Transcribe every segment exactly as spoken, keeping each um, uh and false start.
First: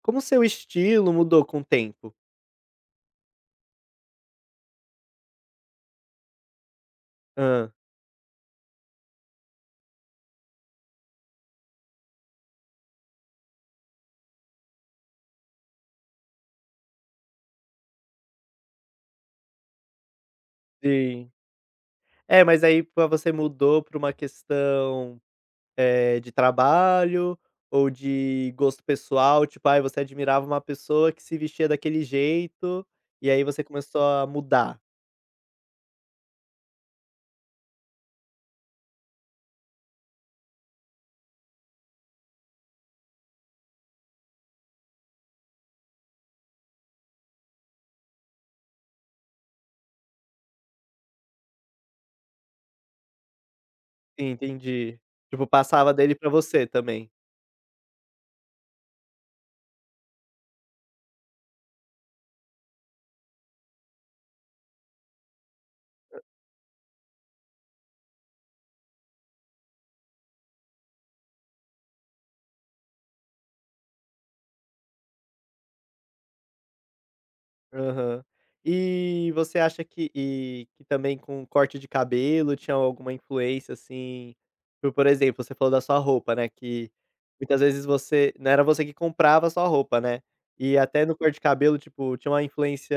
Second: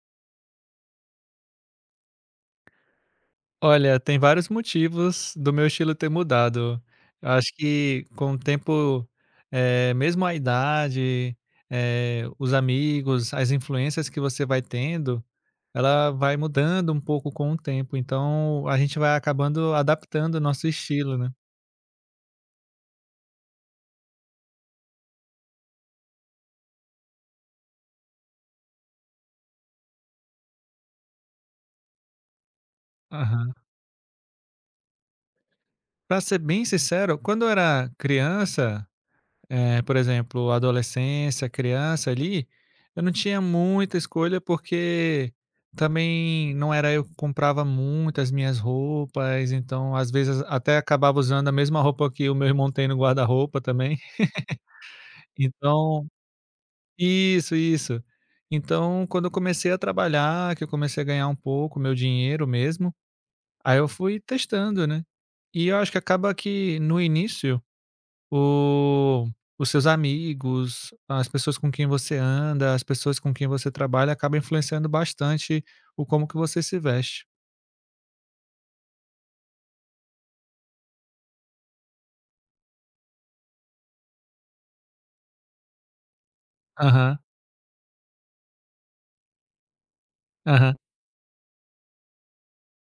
Como o seu estilo mudou com o tempo? Olha, tem vários motivos do meu estilo ter mudado. Eu acho Hã. que com o tempo, eh, mesmo a idade, eh, os amigos, as influências que você vai tendo, ela vai mudando um pouco com o tempo, então a gente vai acabando adaptando o nosso estilo, Sim. né. É, mas aí pra você mudou pra uma questão, eh, de trabalho ou de gosto pessoal? Tipo, ai, você admirava uma pessoa que se vestia daquele jeito, e aí Aham. você começou a mudar. Pra ser bem sincero, quando eu era criança. Eh, por exemplo, adolescência, criança ali, eu não tinha muita escolha porque também não era eu que comprava muitas minhas roupas, então às vezes até acabava usando a mesma roupa que o meu irmão tem no guarda-roupa também. Sim, entendi. Tipo, passava Então dele pra você também. isso, isso. Então, quando eu comecei a trabalhar, que eu comecei a ganhar um pouco meu dinheiro mesmo, aí eu fui testando, né. E eu acho que acaba que no início o os seus amigos, as pessoas com quem você anda, as pessoas com quem você trabalha, acaba influenciando bastante o como que você se veste. Aham. E você acha que e que também com corte de cabelo tinha alguma influência, assim, por por exemplo, você falou da sua roupa, né, que Aham, muitas vezes você não era você que comprava a sua roupa, né, aham. e até no corte de cabelo, tipo, tinha uma influência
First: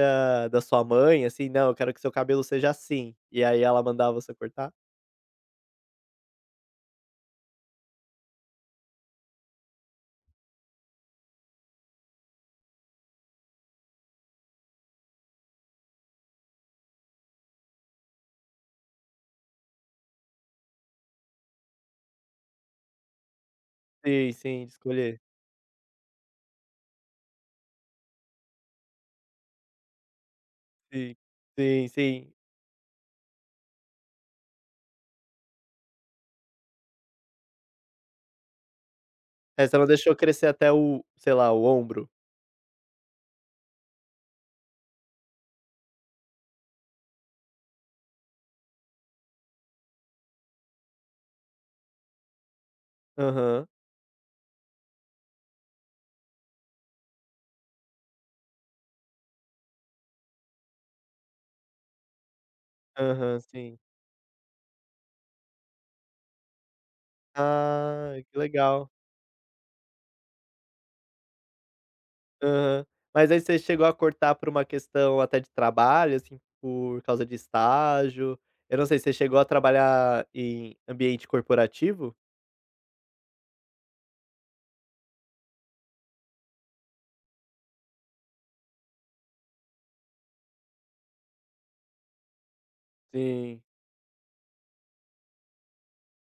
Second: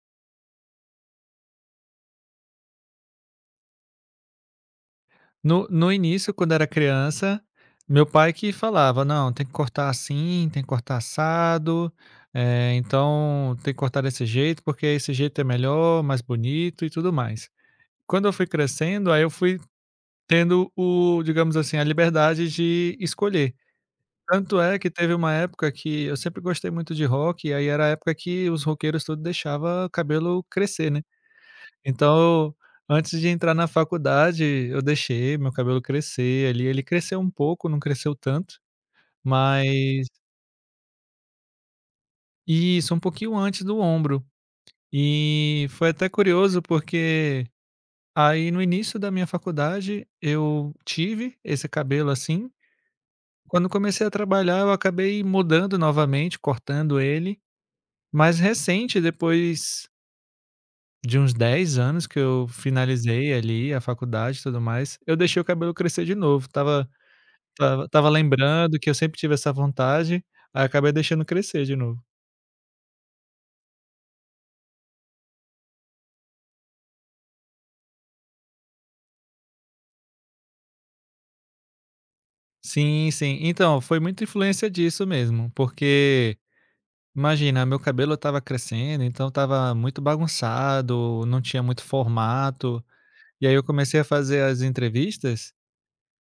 da sua mãe, assim: "Não, eu quero que seu cabelo seja assim", e aí ela mandava você cortar? No no início, quando era criança, meu pai que falava: "Não, tem que cortar assim, tem que cortar assado, eh, então tem que cortar desse jeito, porque esse jeito é melhor, mais bonito e tudo mais". Quando eu fui crescendo, aí eu fui tendo o digamos assim, a liberdade de escolher. Sim, Tanto sim, de é que teve escolher. uma época que eu sempre gostei muito de rock, e aí era a época que os roqueiros tudo deixava cabelo crescer, né. Sim, sim, sim. Então, antes de entrar na faculdade, eu deixei meu cabelo crescer ali, ele cresceu um pouco, não cresceu tanto, Essa ela mas... deixou crescer até o sei lá, o ombro? Isso, um pouquinho antes do ombro. E foi até curioso, porque aí no início da minha faculdade eu tive esse cabelo assim, Aham, quando comecei a trabalhar eu acabei mudando novamente, cortando ele. Mais recente, depois de uns dez anos que eu finalizei aham, ali sim. a faculdade e tudo mais, eu deixei o cabelo crescer de novo. Tava tava estava Ah, que lembrando legal. que eu sempre tive essa vontade, aí acabei deixando crescer de novo. Aham. Mas aí você chegou a cortar por uma questão até de trabalho, assim, por causa de estágio? Eu não sei, você chegou a trabalhar em ambiente corporativo? Sim, sim. Então, foi muita influência disso mesmo, porque imagina, meu cabelo estava crescendo, então estava muito bagunçado, não tinha muito formato, e aí Sim. eu comecei a fazer as entrevistas.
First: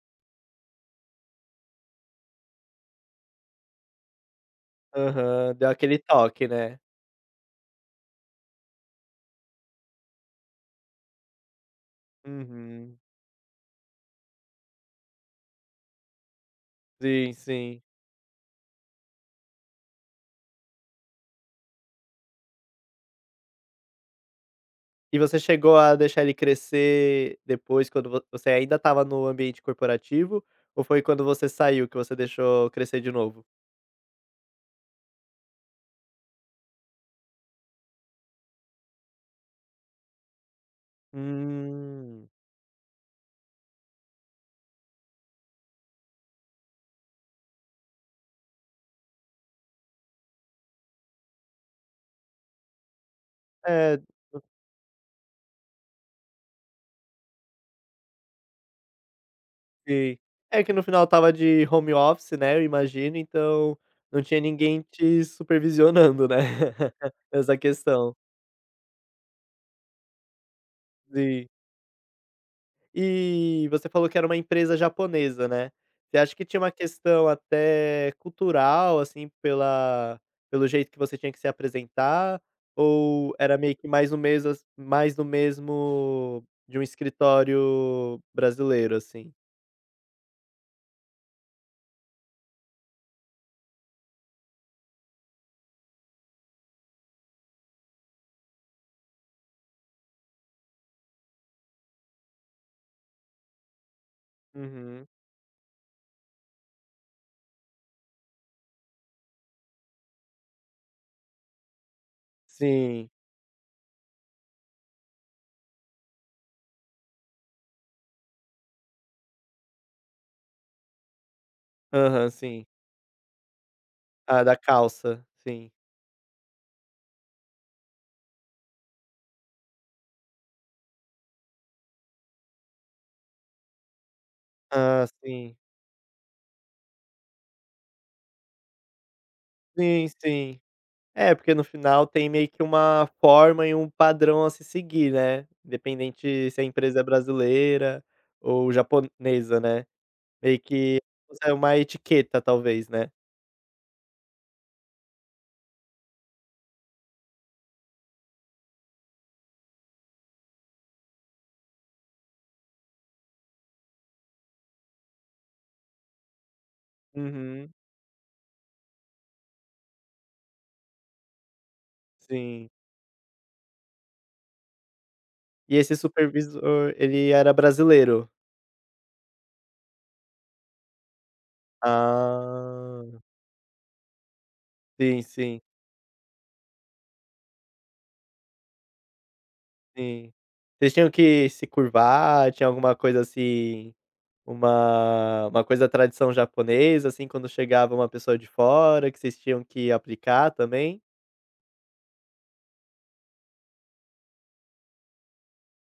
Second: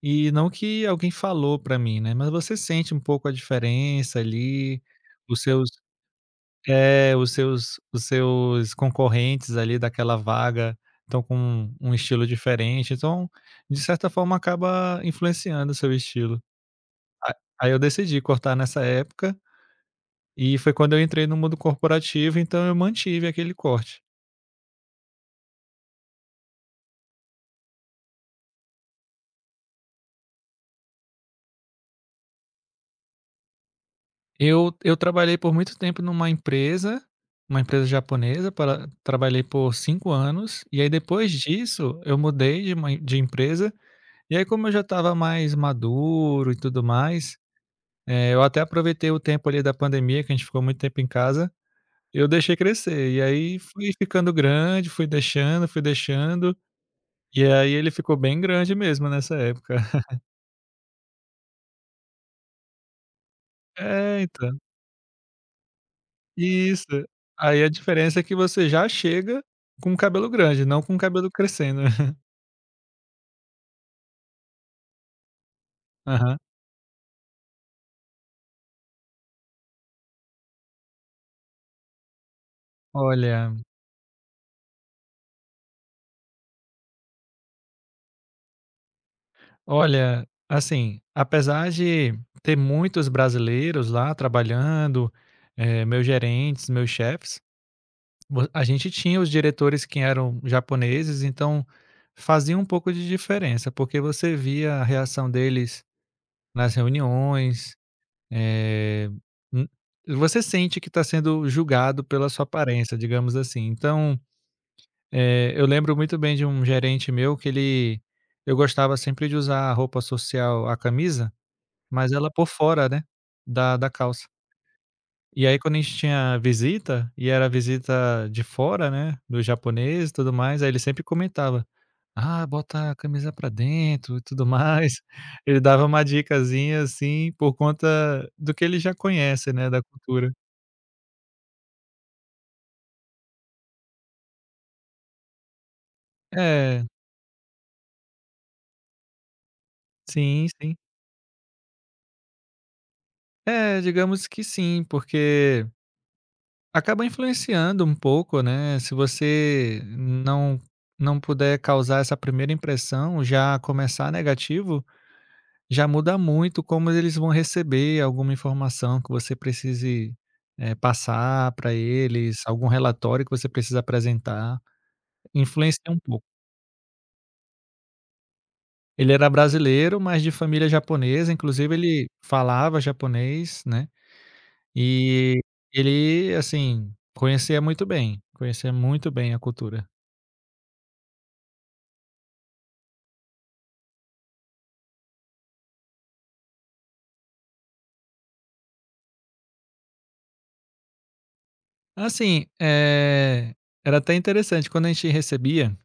E não que alguém falou pra mim, né, mas você sente um pouco a diferença ali, os Aham, seus deu aquele toque, né? é, os seus os seus concorrentes ali daquela vaga estão com um estilo diferente, Uhum. então, de certa forma, acaba influenciando o seu estilo. Sim, Aí eu sim. decidi cortar nessa época, e foi quando eu entrei no mundo corporativo, então eu mantive aquele corte. E você chegou a deixar ele crescer depois, quando vo você ainda estava no ambiente corporativo, ou foi quando você saiu que você deixou crescer de novo? Eu eu trabalhei por muito tempo numa empresa, uma empresa japonesa, para trabalhei por cinco anos, e aí depois disso eu Hum. mudei de uma em- de empresa, e aí como eu já estava mais maduro e tudo mais, eh, eu até aproveitei o tempo ali da pandemia, que a gente ficou muito tempo em casa, eu deixei crescer, e aí fui É, ficando grande, fui deixando, fui deixando, e aí ele ficou bem grande mesmo nessa época. sei. É que no final estava de home office, né, eu imagino, então É, não tinha então. ninguém te supervisionando, né, Isso. essa Aí a questão. diferença é que você já chega com o cabelo grande, não com o cabelo Sim. crescendo. E você falou que era uma empresa japonesa, né. Você acha Aham. que tinha uma questão até cultural, assim, pela pelo jeito que você tinha que se apresentar, ou Olha era meio que mais no mesmo mais no mesmo de um escritório brasileiro, assim? olha, assim, apesar de ter muitos brasileiros lá trabalhando, eh, meus gerentes, meus chefes, vo a gente tinha os diretores que eram japoneses, então fazia um pouco de diferença, porque você via a Uhum. reação deles nas reuniões. Eh, hum, Você sente que está sendo julgado pela sua aparência, Sim. digamos assim. Então, eh, eu lembro muito bem de um gerente meu que ele eu gostava sempre de usar a roupa social, a camisa, mas ela Aham, por sim. fora, né, da da calça. Ah, da calça. E aí Sim. quando a gente tinha visita, e era visita de fora, né, do japonês e tudo mais, aí ele sempre comentava: "Ah, bota a camisa pra dentro e tudo mais". Ah, sim. Ele dava uma dicasinha assim, por conta do que ele já conhece, né, da Sim, cultura. sim. É, porque no final tem meio que uma forma e um padrão a se seguir, né, independente se a É, empresa é brasileira ou japonesa, né, sim, meio sim. que é uma etiqueta talvez, né. É, digamos que sim, porque acaba influenciando um pouco, né, se você não não puder causar essa primeira impressão, já começar negativo, já muda muito como eles vão Uhum, receber alguma informação que você precise, eh, passar para eles, algum sim. relatório que você precisa apresentar, influencia E esse um pouco. supervisor, ele era brasileiro? Ele era brasileiro, mas de família japonesa, inclusive ele falava Ah, japonês, né. sim, E sim, ele, assim, conhecia muito bem, conhecia muito bem a cultura. sim. Vocês tinham que se curvar, tinha alguma coisa assim, uma uma coisa da tradição japonesa, assim, quando chegava uma pessoa de fora que vocês tinham que aplicar também? Assim, eh, era até interessante, quando a gente recebia,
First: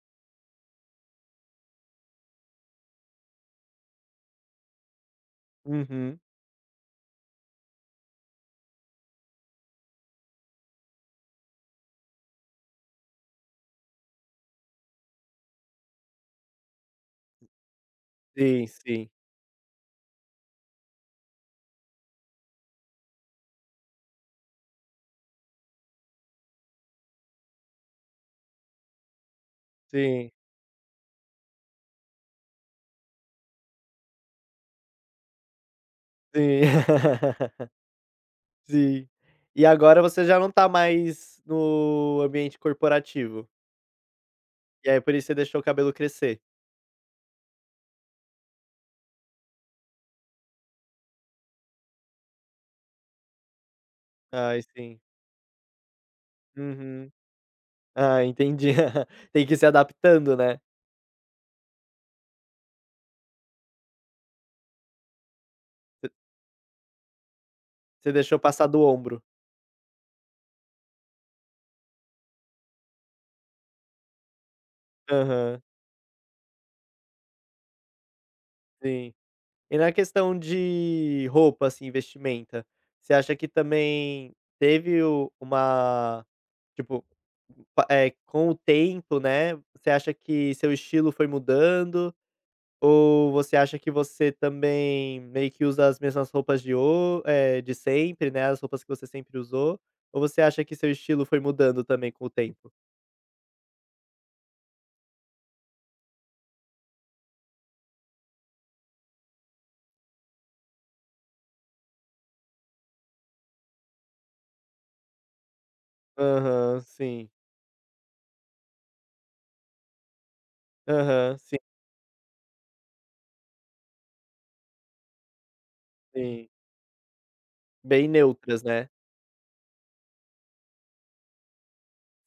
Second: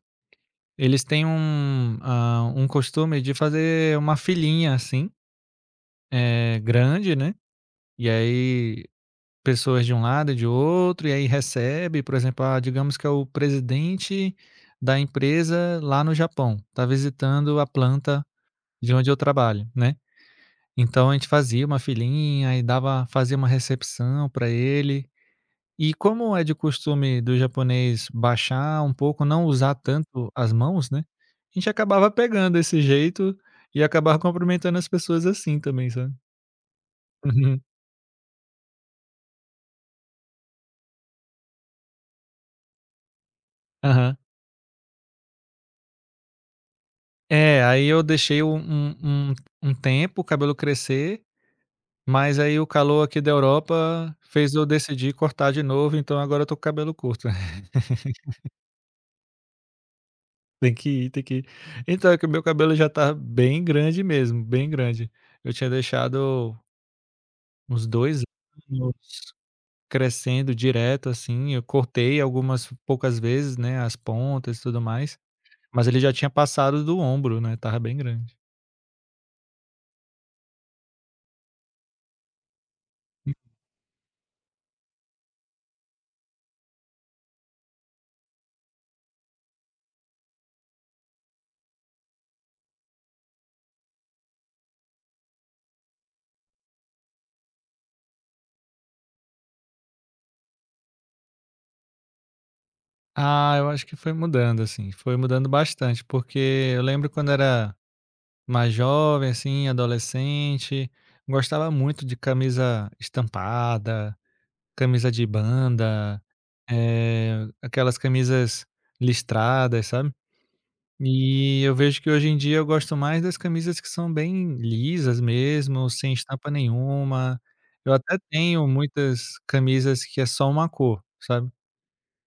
eles têm um, ah, um costume de fazer uma filinha, assim, Uhum. eh, grande, né, e aí pessoas de um lado e de outro, e aí recebe, por exemplo, ah, digamos que é o presidente da empresa lá no Japão, está visitando a planta Sim, de onde sim, eu trabalho, né. Então a gente fazia uma filinha e dava fazia uma recepção para ele. E como é de costume do japonês baixar um pouco, não usar tanto sim, as mãos, né, a gente acabava pegando esse jeito e acabava cumprimentando as pessoas assim também, sabe. sim. Uhum. Sim. E agora você já não tá mais no ambiente corporativo, Aham. e aí por isso você deixou o cabelo crescer? É, aí eu deixei um um um um tempo o cabelo crescer, mas aí o calor aqui da Europa fez Ai eu sim. decidir cortar de novo, então agora eu tô com cabelo Uhum. curto. Ah, entendi. Tem que ir se adaptando, né. Tem que ir, tem que ir. Então, é que o meu cabelo já tá bem grande mesmo, bem grande. Eu tinha Você deixado uns você dois deixou passar do ombro. anos crescendo direto, assim, eu cortei algumas poucas vezes, né, as pontas e tudo mais, Aham, mas ele já tinha passado do ombro, né. Tava bem grande. sim. E na questão de roupa, assim, vestimenta, você acha que também teve o uma Tipo, pa eh, com o tempo, né, você acha que seu estilo foi mudando ou você acha que você também meio que usa as mesmas roupas de ho é de sempre, né, as roupas que você sempre usou, ou você acha que seu estilo foi mudando também com o tempo? Ah, eu acho que foi mudando, assim, foi mudando bastante, porque eu lembro quando era mais jovem, assim, adolescente, gostava muito de camisa estampada, camisa de banda, Aham, sim. eh, aquelas camisas listradas, sabe. Aham, sim, E eu vejo que hoje em dia eu gosto mais das camisas que são bem lisas mesmo, sem sim. estampa nenhuma. Eu Bem até neutras, tenho né. muitas camisas que é só uma cor, sabe.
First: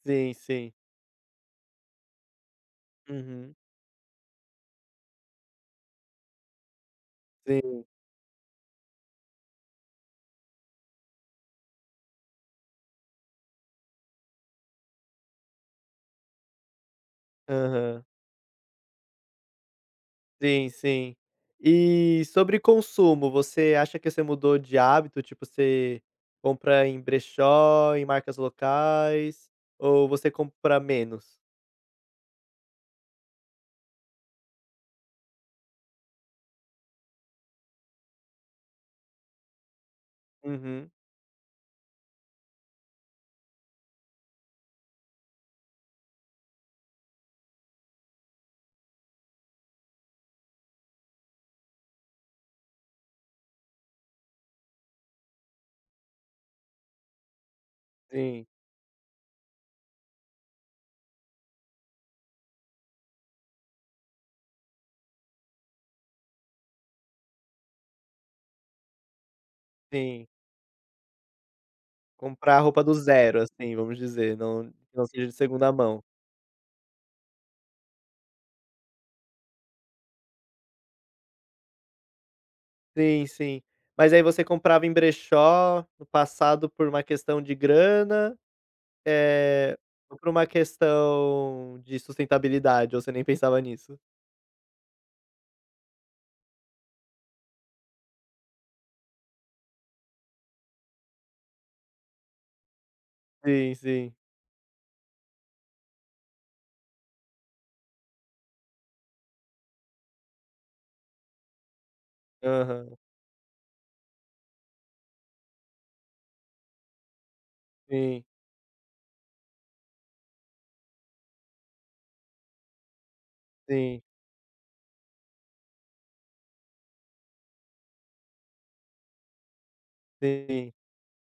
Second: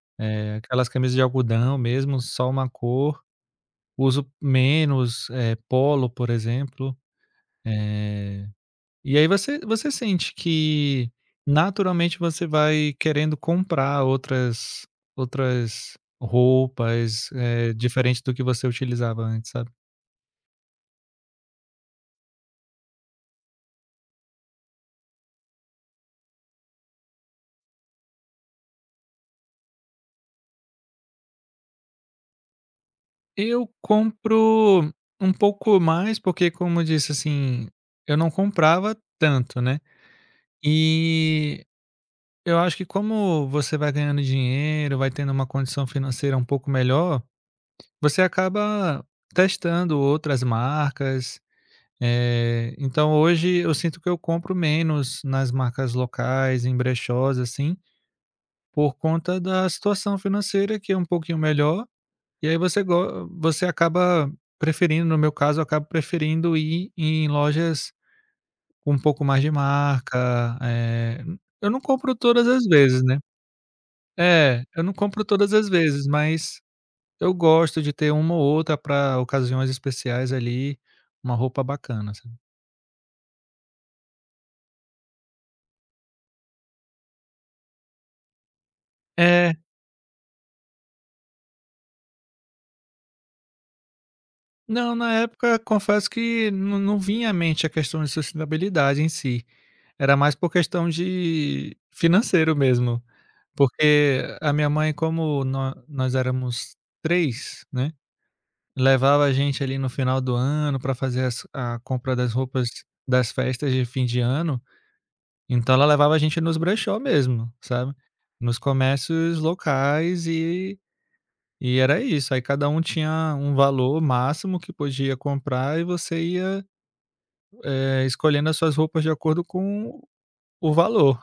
Sim, É sim. aquelas camisas de algodão mesmo, só uma cor. Uhum. Uso menos, eh, polo, por exemplo. Sim. E aí você você sente que naturalmente você vai querendo comprar outras outras roupas, eh, Aham. diferente do que você utilizava antes, sabe. Sim, sim. E sobre consumo, você acha que você mudou de hábito? Tipo, você compra em brechó, em marcas locais, ou você compra menos? Eu compro um pouco mais, porque como eu disse, assim, eu não comprava tanto, né. Uhum. E eu acho que como você vai ganhando dinheiro, vai tendo uma condição financeira um pouco melhor, você acaba testando outras marcas. Eh, então hoje eu sinto que eu compro menos nas marcas locais, em brechós, assim, Sim, por conta da situação financeira que é um pouquinho melhor, e aí você go você acaba preferindo no meu caso, eu acabo preferindo ir em lojas com um pouco mais de Sim, marca. Eh, eu não compro todas comprar as roupa do vezes, né. zero, assim, vamos dizer, É, não eu não não compro seja de todas as segunda mão. vezes, mas eu gosto de ter uma ou outra para ocasiões especiais ali, uma roupa bacana, sabe. Sim, sim. Mas aí você comprava em brechó no passado por uma questão de grana, É. é ou por uma questão de sustentabilidade, ou você nem pensava nisso? Não, na época confesso que não não vinha à mente a questão de sustentabilidade em si, era mais por questão de financeiro mesmo, Sim, sim. porque a minha mãe como nó nós éramos três, né, levava a gente ali no final do ano para fazer as a compra das roupas Aham. das festas de fim de ano, então ela levava a gente nos brechó mesmo, sabe, Sim, nos comércios locais e e era isso, aí cada um tinha um valor sim, máximo que podia comprar e você ia eh, escolhendo as suas roupas de acordo com sim. o valor.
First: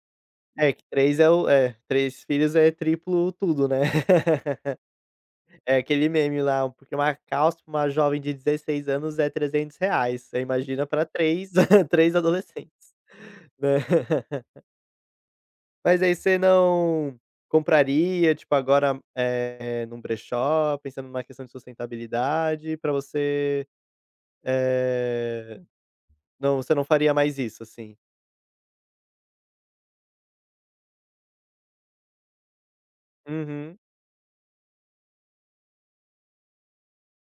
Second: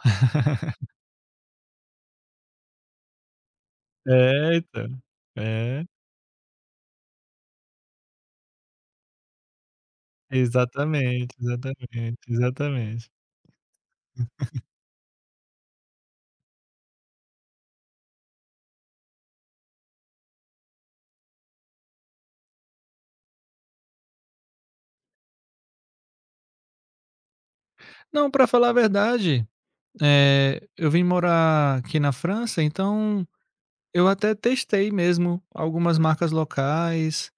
É que três é o é, três filhos é triplo tudo, né. É, então. É É, aquele meme lá, porque uma calça pra uma jovem de dezesseis anos é R trezentos reais você imagina pra exatamente, três três exatamente, adolescentes, exatamente. né. Mas aí você não compraria, tipo, agora, eh, num brechó, pensando numa questão de sustentabilidade, pra você, eh, não, você não faria mais isso, assim? Não, pra falar a verdade, eh, eu vim morar aqui na França, então Uhum, eu até testei mesmo algumas marcas locais,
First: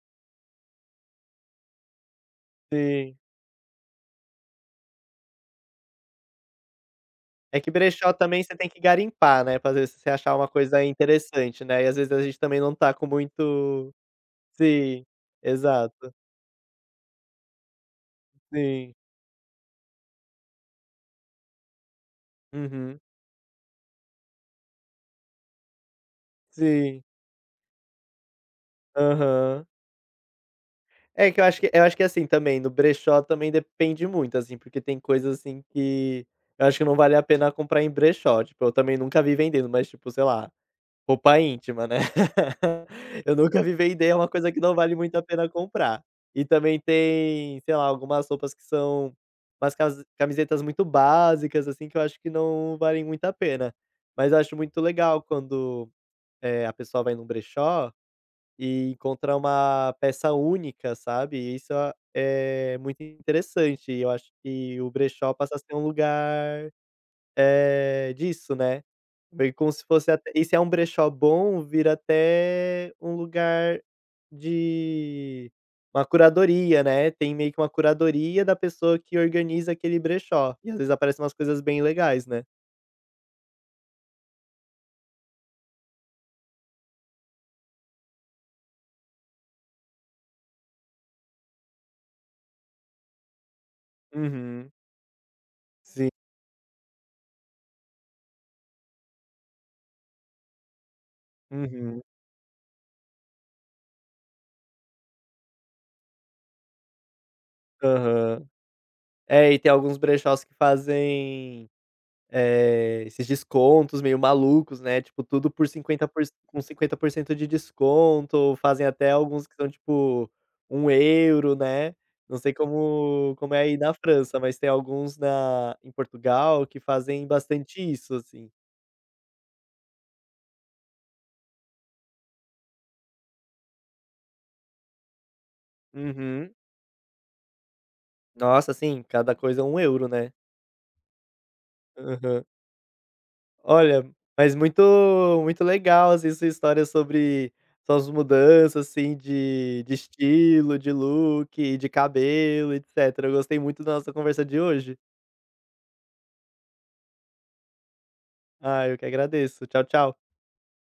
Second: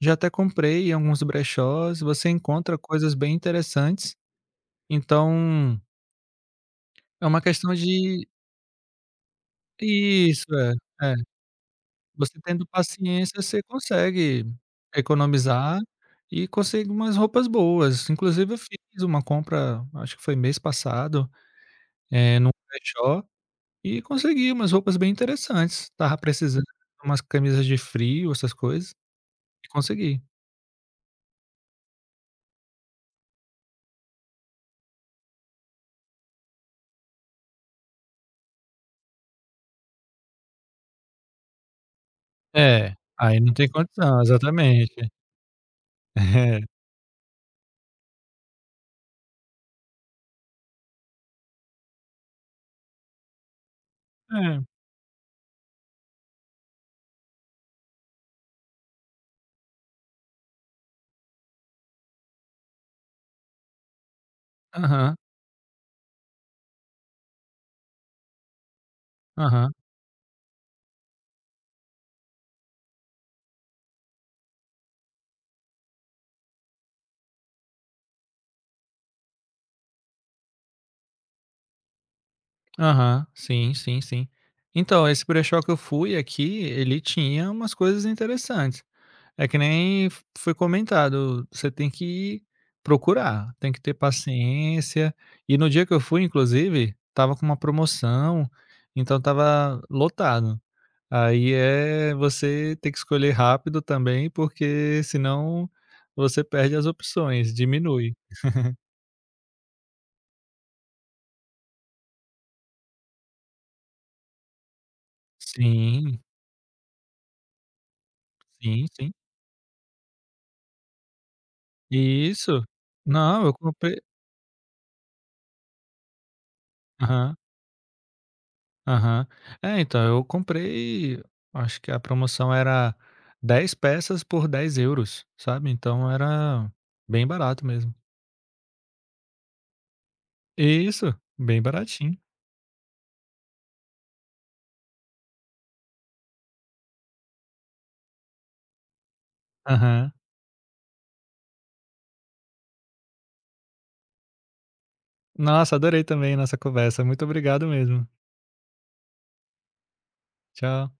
já até comprei em alguns brechós, você encontra coisas sim. bem interessantes, então é uma É que questão brechó de também você tem que garimpar, né, pra às vezes você achar isso, uma coisa é, é. interessante, né, e às vezes a gente Você também tendo não tá com paciência, você muito consegue sim, economizar exato. e consegue umas roupas boas. Inclusive eu Sim. fiz uma compra, acho que foi mês passado, eh, num Uhum. brechó e consegui umas roupas bem interessantes. Tava precisando Sim. de umas camisas de frio, essas coisas, Aham. e consegui. É que eu acho que eu acho que, assim, também no brechó também depende muito, assim, porque tem coisas, assim, que eu acho que não vale a pena comprar em brechó, tipo, eu também nunca vi vendendo, mas tipo, sei lá Roupa íntima, né. É, Eu aí não nunca tem me vender é condição, uma coisa que não vale exatamente. muito a pena comprar. E também tem, sei lá, algumas roupas que são umas casi camisetas muito básicas, assim, que eu acho que não valem muito a pena. Mas É, eu acho é. muito legal quando, eh, a pessoa vai num brechó e encontra uma peça única, sabe. E isso é é muito interessante e eu acho que o Aham, brechó passa a ser um lugar eh, disso, né. Foi como aham, se fosse até e se é um brechó bom, vira até um lugar de uma curadoria, né, tem meio que uma curadoria da pessoa que organiza aquele brechó, e às vezes aparecem umas coisas bem legais, né. aham. Sim, sim, sim. Então, esse brechó que eu fui aqui, ele tinha umas coisas interessantes. É que nem f foi comentado, você tem que procurar, tem que ter Uhum. paciência. E no dia que eu Sim. fui, inclusive, tava com uma promoção, então tava lotado. Aí, Uhum. é você ter que escolher rápido também, porque senão você perde as opções, diminui. Aham. É, e tem alguns brechós que fazem Eh, esses descontos meio malucos, né, tipo tudo por cinquenta Sim, por cento, com cinquenta por cento de desconto, fazem sim, até sim. alguns que são tipo um euro, né. Não sei Isso. como Não, eu como é aí na comprei França, mas tem alguns na em Portugal que fazem aham. bastante isso, assim. Aham. É, então, eu comprei, acho que a promoção era dez peças por dez euros, sabe? Então Uhum. era bem barato mesmo. Nossa, sim, cada coisa é um euro, né. Isso, bem baratinho. Aham. Olha, mas muito muito legal, assim, sua história sobre suas mudanças, assim, de de Aham. estilo, de look, de cabelo, etcétera. Eu gostei muito da nossa conversa de hoje. Nossa, adorei também nossa conversa. Muito obrigado mesmo. Ah, eu que agradeço. Tchau, tchau. Tchau.